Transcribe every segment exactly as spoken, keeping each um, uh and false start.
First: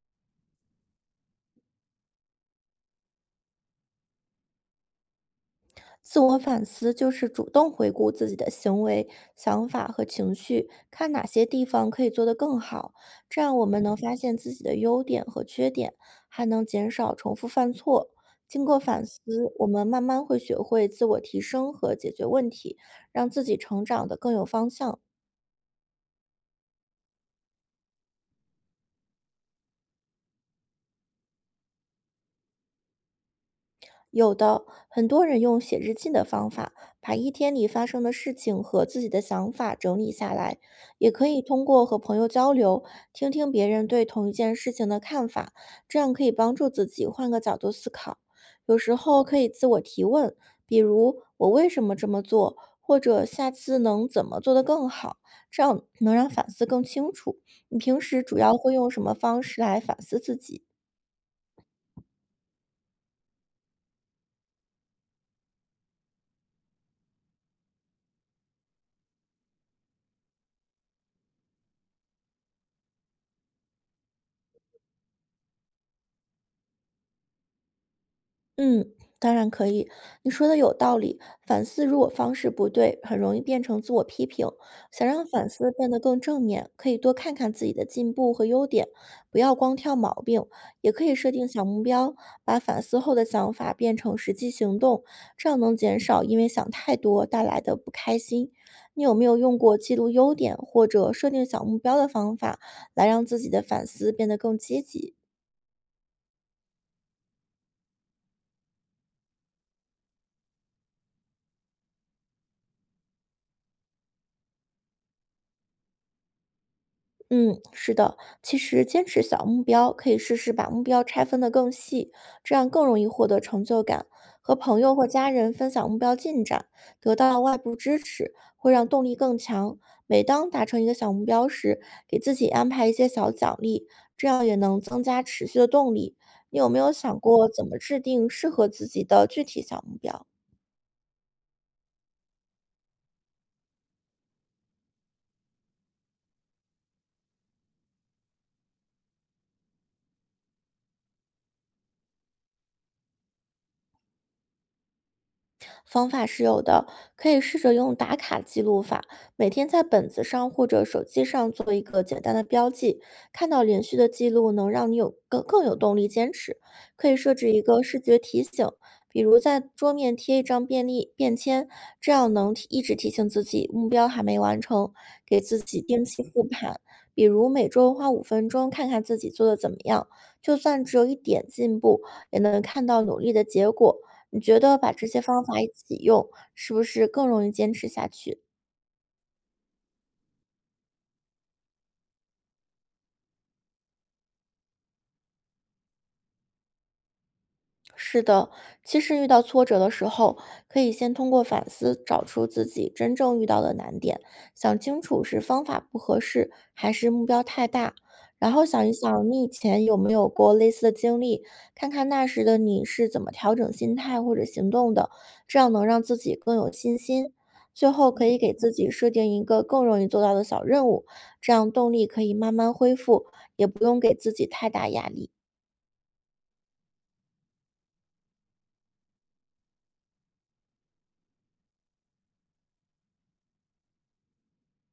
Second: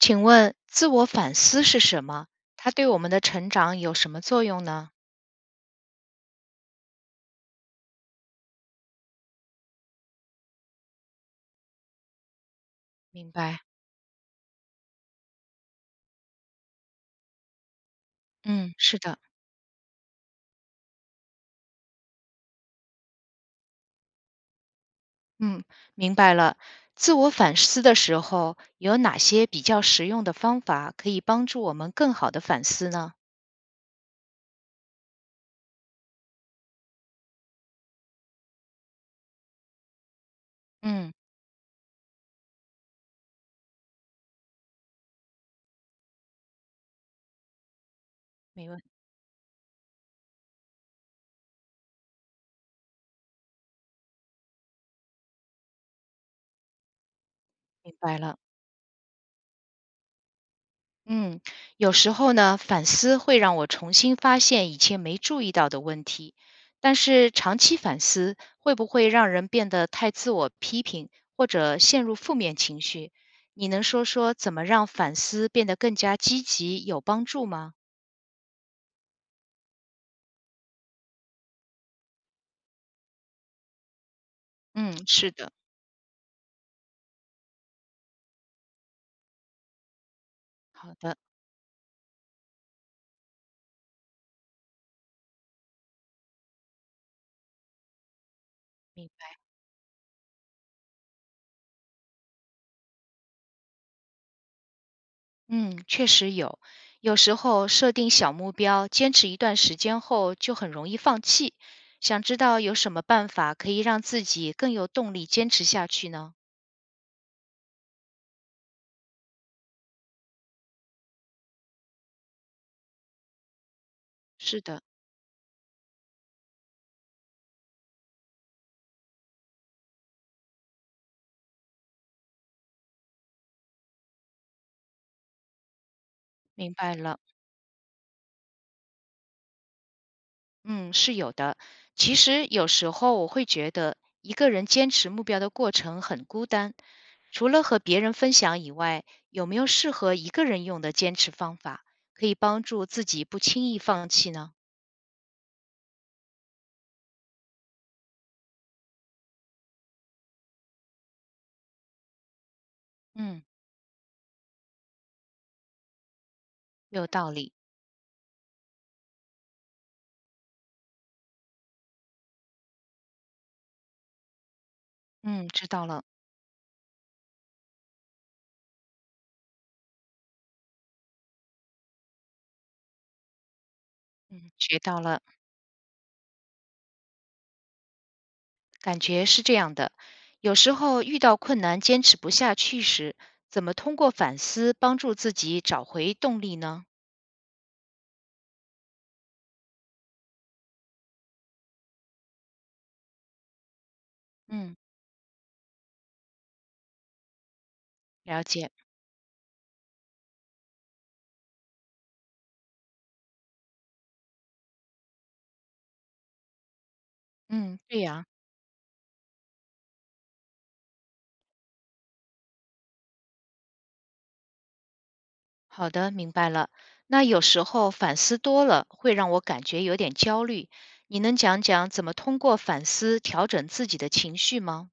请问自我反思是什么？它对我们的成长有什么作用呢？自我反思就是主动回顾自己的行为、想法和情绪，看哪些地方可以做得更好。明这样白，我们能发现自己的优点和缺点，还能减少重复犯错。经嗯，过是反的，思，我们慢慢会学会自我提升和解决问题，让自己成长得更有方向。嗯，明白了。自我反思的时候，有哪些比较实用的方法可以帮助我们更好的反思呢？有的，很多人用写日记的方法，把一天里发生的事情和自己的想法整理下来，也嗯，可以通过和朋友交流，听听别人对同一件事情的看法，这样可以帮助自己换个角度思考。明有白，时候可以自我提问，比如“我为什么这么做”，或者“下次能怎么做得更好”，这样能让反思更清楚。你明平白时了。主要会用什么方式来反思自己？嗯，有时候呢，反思会让我重新发现以前没注意到的问题，但是长期反思会不会让人变得太自我批评，或者陷入负面情绪？你能说说怎么让反思变得更加积极、有帮助吗？嗯，当然可以，你说的有道理。反思如果方式不对，很容易变成自我批评。嗯，想让是反的，思变得更正面，可以多看看自己的进步和优点，不要光挑毛病。也好可以的，设定小目标，把反思后的想法变成实际行动，这样能减少因为想太多带来的不开心。你明有没有白。用过记录优点或者设定小目标的方法，来让自己的反思变得更积极？嗯，确实有，有时候设定小目标，坚持一段时间后就很容易放弃。想知道有什么办法可以让自己更有动力坚持下去呢？嗯，是的，其实坚持小目标，可以试试把目标拆分得更细，这样更容易获得成就感。和是朋的，友或家人分享目标进展，得到外部支持，会让动力更强。每当达成一个小目标时，给自己安排一些小奖励，这样也能增加持续的动力。你有明没有白了。想过怎么制定适合自己的具体小目标？嗯，是有的。其实有时候我会觉得，一个人坚持目标的过程很孤单。除了和别人分享以外，有没有适合一个人用的坚持方法，可以帮助自己不轻易放弃呢？方法是有的，可以试着用打卡记录法，每天在本子上或者手机上做一个简单的标记，嗯，看到连续的记录能让你有更更有动力坚持。有可以道设理。置一个视觉提醒，比如在桌面贴一张便利便签，这样能提一直提醒自己目标还没完成，给嗯，自知己道了。定期复盘。比如每周花五分钟看看自己做的怎么样，就算只有一点进步，也能看到努力的结果。你嗯，觉学得把到这了。些方法一起用，是不是更容易坚持下去？感觉是这样的。有时候遇到困难，坚持不下去时，怎么通过反思帮助自己找回动力呢？是的，其实遇到挫折的时候，可以先通过反思找出自己真正遇到的难点，嗯，想清楚是方法不合适还是目标太大，了然后解。想一想你以前有没有过类似的经历，看看那时的你是怎么调整心态或者行动的，这样能让自己更有信心。嗯，最对后呀、可以给自己设定一个更容易做到的小任务，这样动力可以慢慢恢复，也不用给自己太大压力。好的，明白了。那有时候反思多了，会让我感觉有点焦虑。你能讲讲怎么通过反思调整自己的情绪吗？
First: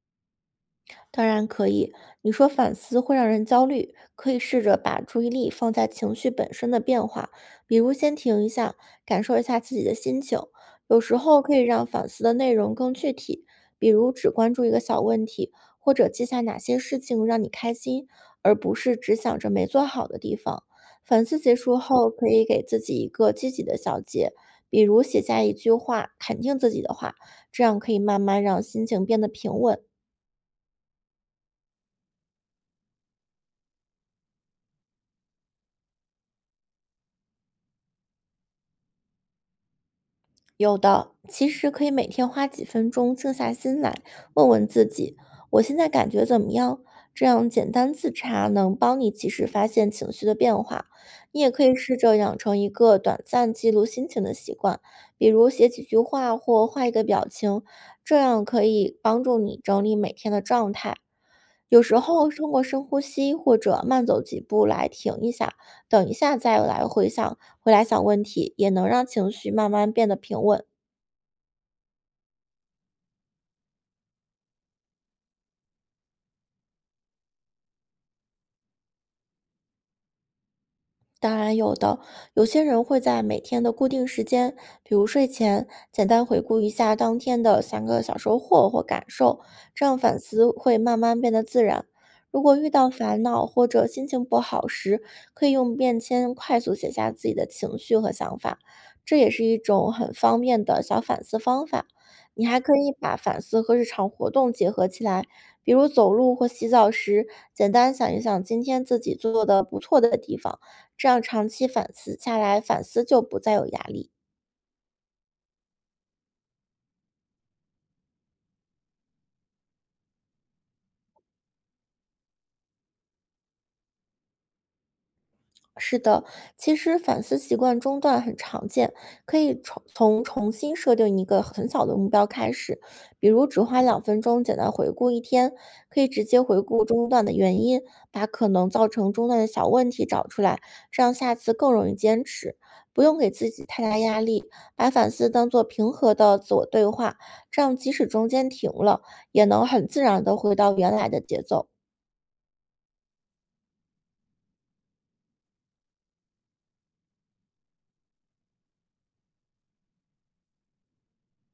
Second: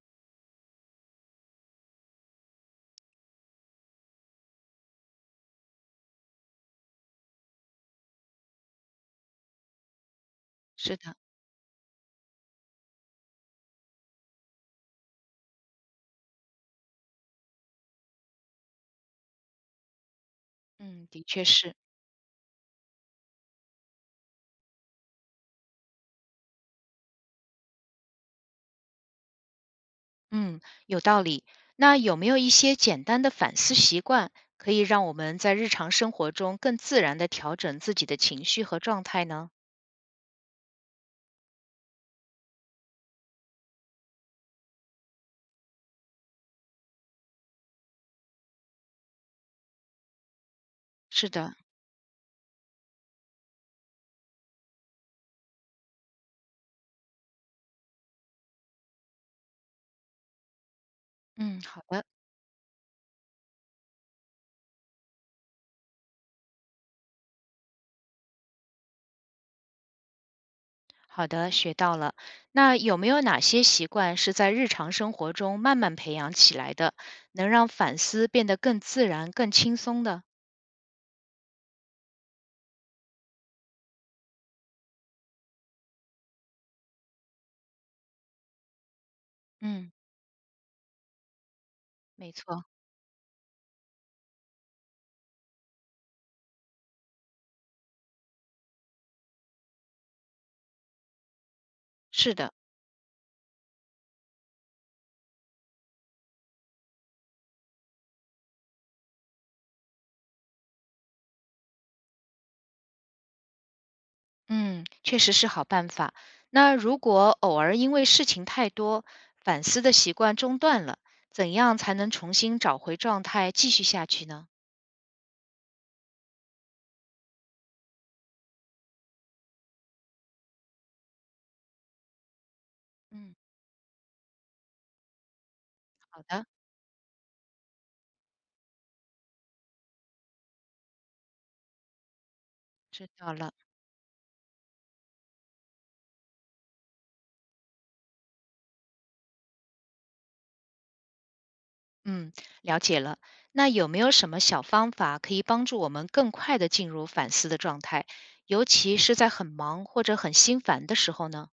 当然可以。你说反思会让人焦虑，可以试着把注意力放在情绪本身的变化，比如先停一下，感受一下自己的心情。是有的，时候可以让反思的内容更具体，比如只关注一个小问题，或者记下哪些事情让你开心，而不是只想着没做好的地方。嗯，的反思确结是，束后，可以给自己一个积极的小结，比如写下一句话肯定自己的话，这样可以慢慢让心情变得平稳。嗯，有道理。那有没有一些简单的反思习惯，可以让我们在日常生活中更自然的调整自己的情绪和状态呢？有的，其实可以每天花几分钟静下心来，问问自己，我现在感觉怎么样？这样简单自查能帮你及时发现情绪的变化。是你也的，可以试着养成一个短暂记录心情的习惯，比如写几句话或画一个表情，这样可以帮助你整理每天的状态。嗯，有好时的。候通过深呼吸或者慢走几步来停一下，等一下再来回想，回来想问题，也能让情绪慢慢变得平稳。好的，学到了。那有没有哪些习惯是在日常生活中慢慢培养起来的，能让反思变得更自然、更轻松的？当然有的，有些人会在每天的固定时间，比如睡前，简单回顾一下当天的三个小收获或感受，这嗯，样反思会慢慢变得自然。没如果错，遇到烦恼或者心情不好时，可以用便签快速写下自己的情绪和想法，这也是一种很方便的小反思方法。是你的，还可以把反思和日常活动结合起来，比如走路或洗澡时，简单想一想今天自己做的不错的地方。这样长期反思下来，反思就不再有压力。嗯，确实是好办法。那如果偶尔因为事情太多，反思的习惯中断了，怎样才能重新找回状态，继续下去呢？是的，其实反思习惯中断很常见，可以重从重新设定一个很小的目标开始，比嗯，如只花两分钟简单回顾一天，可以好直接的，回顾中断的原因，把可能造成中断的小问题找出来，这样下次更容易坚持。不知用给道自了。己太大压力，把反思当做平和的自我对话，这样即使中间停了，也能很自然的回到原来的节奏。嗯，了解了。那有没有什么小方法可以帮助我们更快的进入反思的状态，尤其是在很忙或者很心烦的时候呢？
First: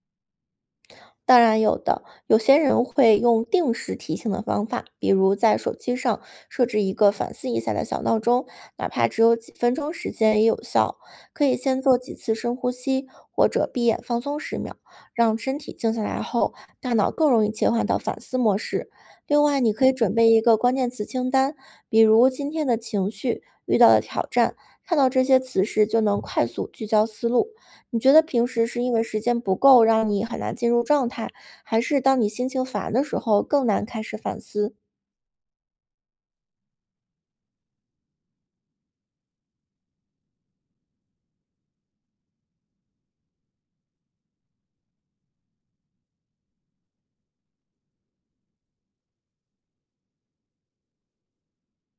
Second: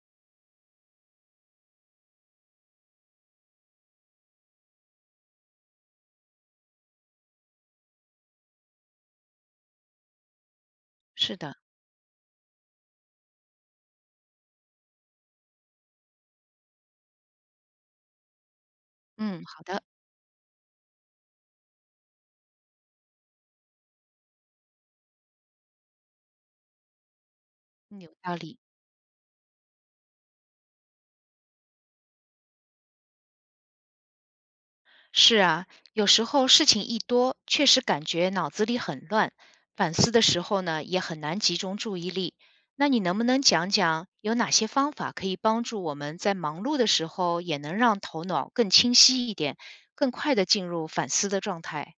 当然有的，有些人会用定时提醒的方法，比如在手机上设置一个反思一下的小闹钟，哪怕只有几分钟时间也有效。是可的，以先做几次深呼吸，或者闭眼放松十秒，让身体静下来后，大脑更容易切换到反思模式。嗯，另外，好你的，可以准备一个关键词清单，比如今天的情绪、遇到的挑战，看到这些词时就能快速聚焦思路。你嗯觉有得道平理。时是因为时间不够，让你很难进入状态，还是当你心情烦的时候更难开始反思？是啊，有时候事情一多，确实感觉脑子里很乱，反思的时候呢，也很难集中注意力。那你能不能讲讲有哪些方法可以帮助我们在忙碌的时候，也能让头脑更清晰一点，更快的进入反思的状态？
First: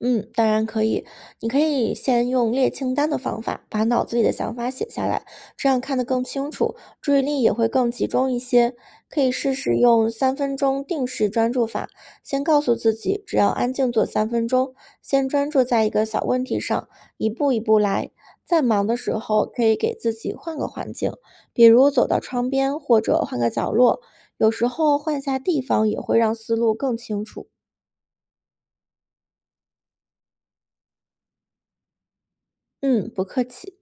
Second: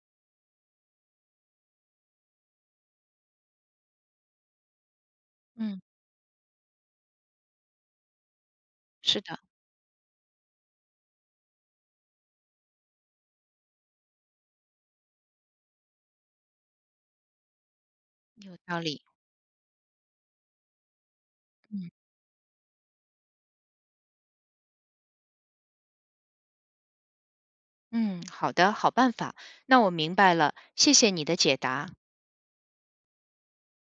嗯，当然可以。你可以先用列清单的方法，把脑子里的想法写下来，这嗯。样看得更清楚，注意力也会更集中一些。是可以的，试试用三分钟定时专注法，先告诉自己，只要安静做三分钟，先专注在一个小问题上，一步一步来。有在道忙的理。时候，可以给自己换个环境，比嗯如走到窗边或者换个角落。有时候换一下地方也会让思路更清楚。嗯，好的，好办法。那我明白了，谢谢你的解答。嗯，不客气。